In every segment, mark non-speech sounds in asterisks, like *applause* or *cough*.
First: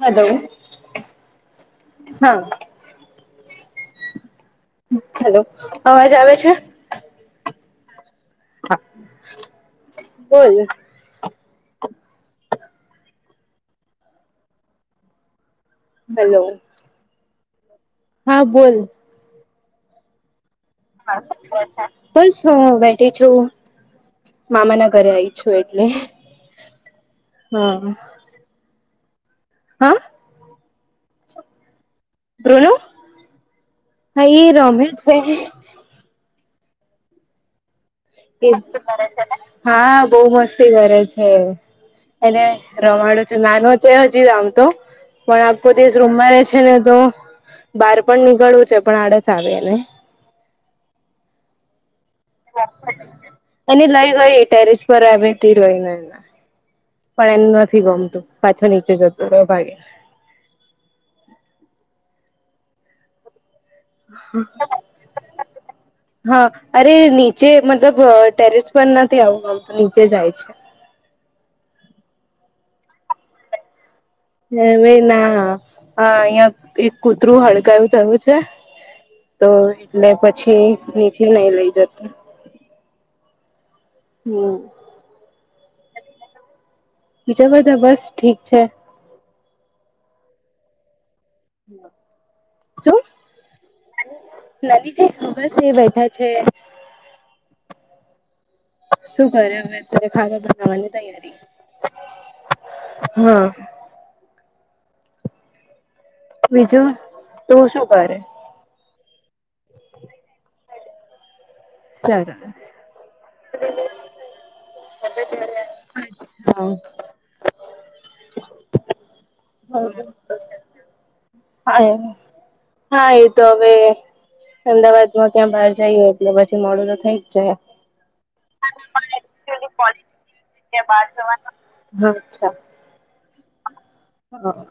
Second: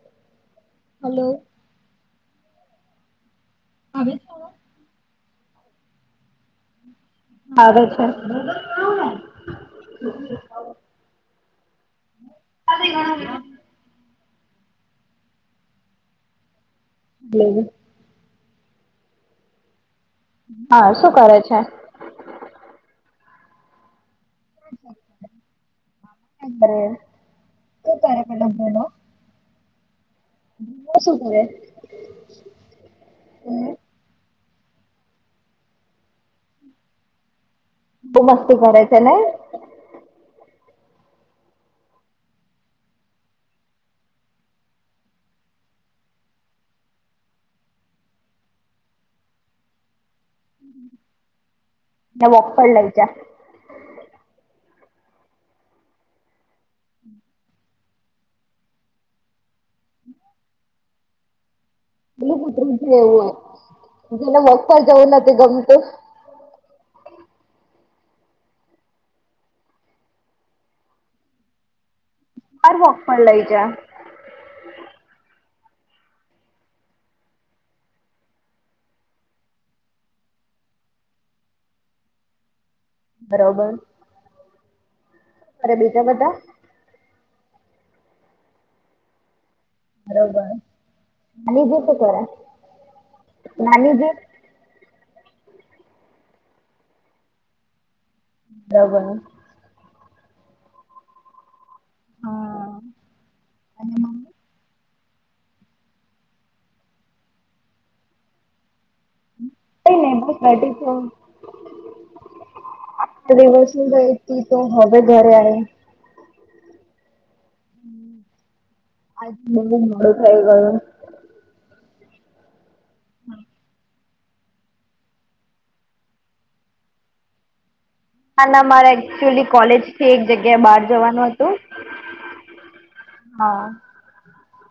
Hello hello હા હવે તો હલો અવાજ આવે છે હા, છે. બોલ. અ ગણ *unintelligible* હલો. હમ. હા, બોલ. હા. શું કરે છે? બસ, હું બેઠી છું. મામા ના ઘરે આવીઈ છું, એટલે હા. હલો, બોલો? હા. શુંુંવે *unintelligible* કોનું? હાઈ, રોમેશ ભાઈ. બહુ મસ્તી કરે છે ને હા, બહુ મસ્તી કરે છે. એને રમાડું છું, નાનો છે, હજી આમ તો. પણ આખો દિવસ રૂમમાં રહે છે ને, તો બહાર પણ નીકળવું છે, પણ આડસ આવે ને. વોપર લઈ જા. એ લઈ ગઈ, ટેરેસ પર એરય ને એ. પણ એમ નથી ગમતું, પાછો નીચે જતું ભાગે. હમ. એેલું પુતરું છે, એવું હોય, જેને વક પર જવું નથી ગમતું. હા, અરે નીચે મતલબ ટેરેસ પણ નથી, આવું આવતું નીચે જાય છે. બ વોક પણ લઈ જા. હવે ના અહિયાં એક કૂતરું હડકાયું થયું છે. તો એટલે પછી નીચે નઈ લઈ જ. બરોબર. હમ. અરે બીજા બધા. બીજા બધા બસ ઠીક છે. બરોબર, નાની દ શ કર નાની દ *unintelligible* નાનીજી બસ એ બેઠા છે. બરોબર. શું કરે? હવે અત ખાધા બનાવવાની તૈયારી હા. હા. અને બીજું તું શું કરે? કઈ નહીં બસ બેઠી છે. સરસ દિવસું ગઈ હતી, તો હવે ઘરે આવી. અચ્છા. આજ મોડું થઈ ગયું. હા, એ હા, એ તો હવે. અમદાવાદ માં ક્યાં બહાર જઈએ હોય, એટલે પછી મોડું તો થઈ જ જાય. હા, ના, મારે બહાર એકચુલી કોલેજ થી એક જગ્યાએ બહાર જવાનું હતું. હા. હા.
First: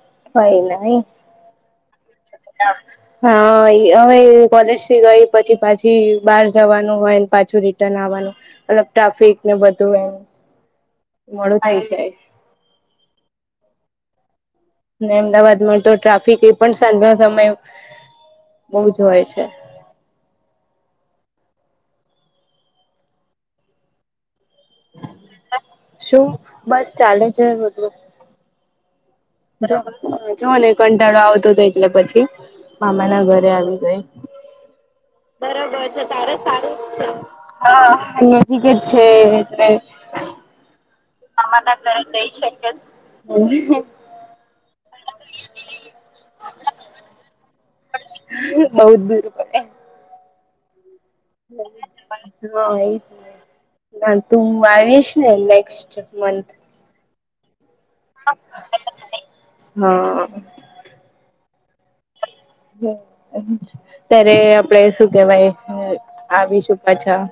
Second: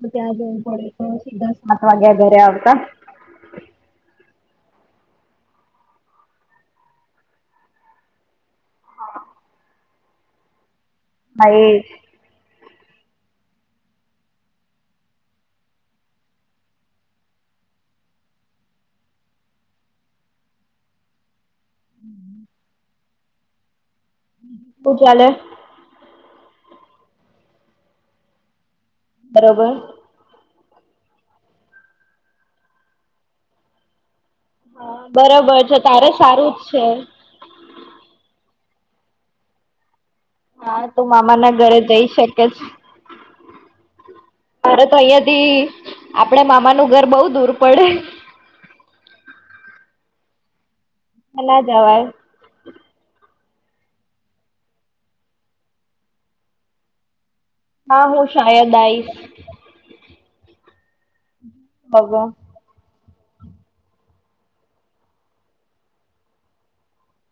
હ, ત્યાં જ થડે, સીધા સાત વાગ્યા ઘરે આવતા. હા, હવે કોલેજ થી ગઈ પછી, પાછી બહાર જવાનું હોય, પાછું રી નું ટ્રાફિક ને, બધું એ હા મોડું એ થઈ જાય. ને અમદાવાદ માં તો ટ્રાફિક એ, પણ સાંજા સમય બહુ જ હોય છે. હમ. પૂજલે. શું બસ ચાલે છે? મતલ બરોબર જો ને કંટાળો આવતો હતો, એટલે પછી મામા ના ઘરે આવી ગાય હા, બરોબર છે, તારે સારું જ છે. હા, નજીક જ છે. હા, તું મામા ના ઘરે જઈ શકે છે. મારે તો અહીંથી આપડે મામા નું ઘર બઉુ દૂર પડે. બહુત દૂર પડે. ના જવાય. *unintelligible* હા, એ જ તું આવીશ ને, નેક્સ્ટ મંથ હા, હ, શાયદ આઈ *unintelligible* હવો. ત્યારે આપડે શું કેવાય, આવીશ. અચ્છા,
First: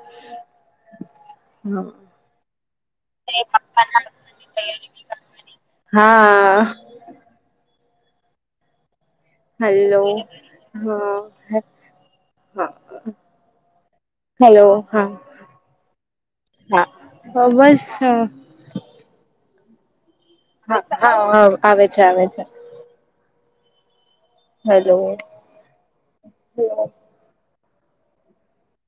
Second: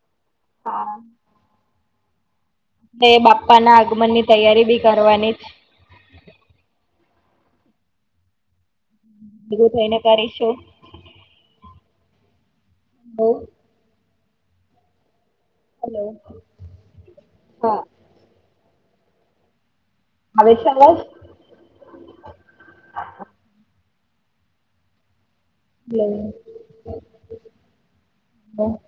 હમ. તે બાપા ના આગમન ની તૈયારી બી કરવાની. *unintelligible* ભેગું થઈને હલો, કરીશું. હા, હા. હલો હેલો, હા, હા, હા બસ. આવે છે હા, અવાજ? હા, હા, આવે છે, આવે છે. હલોલો. હમ, હ.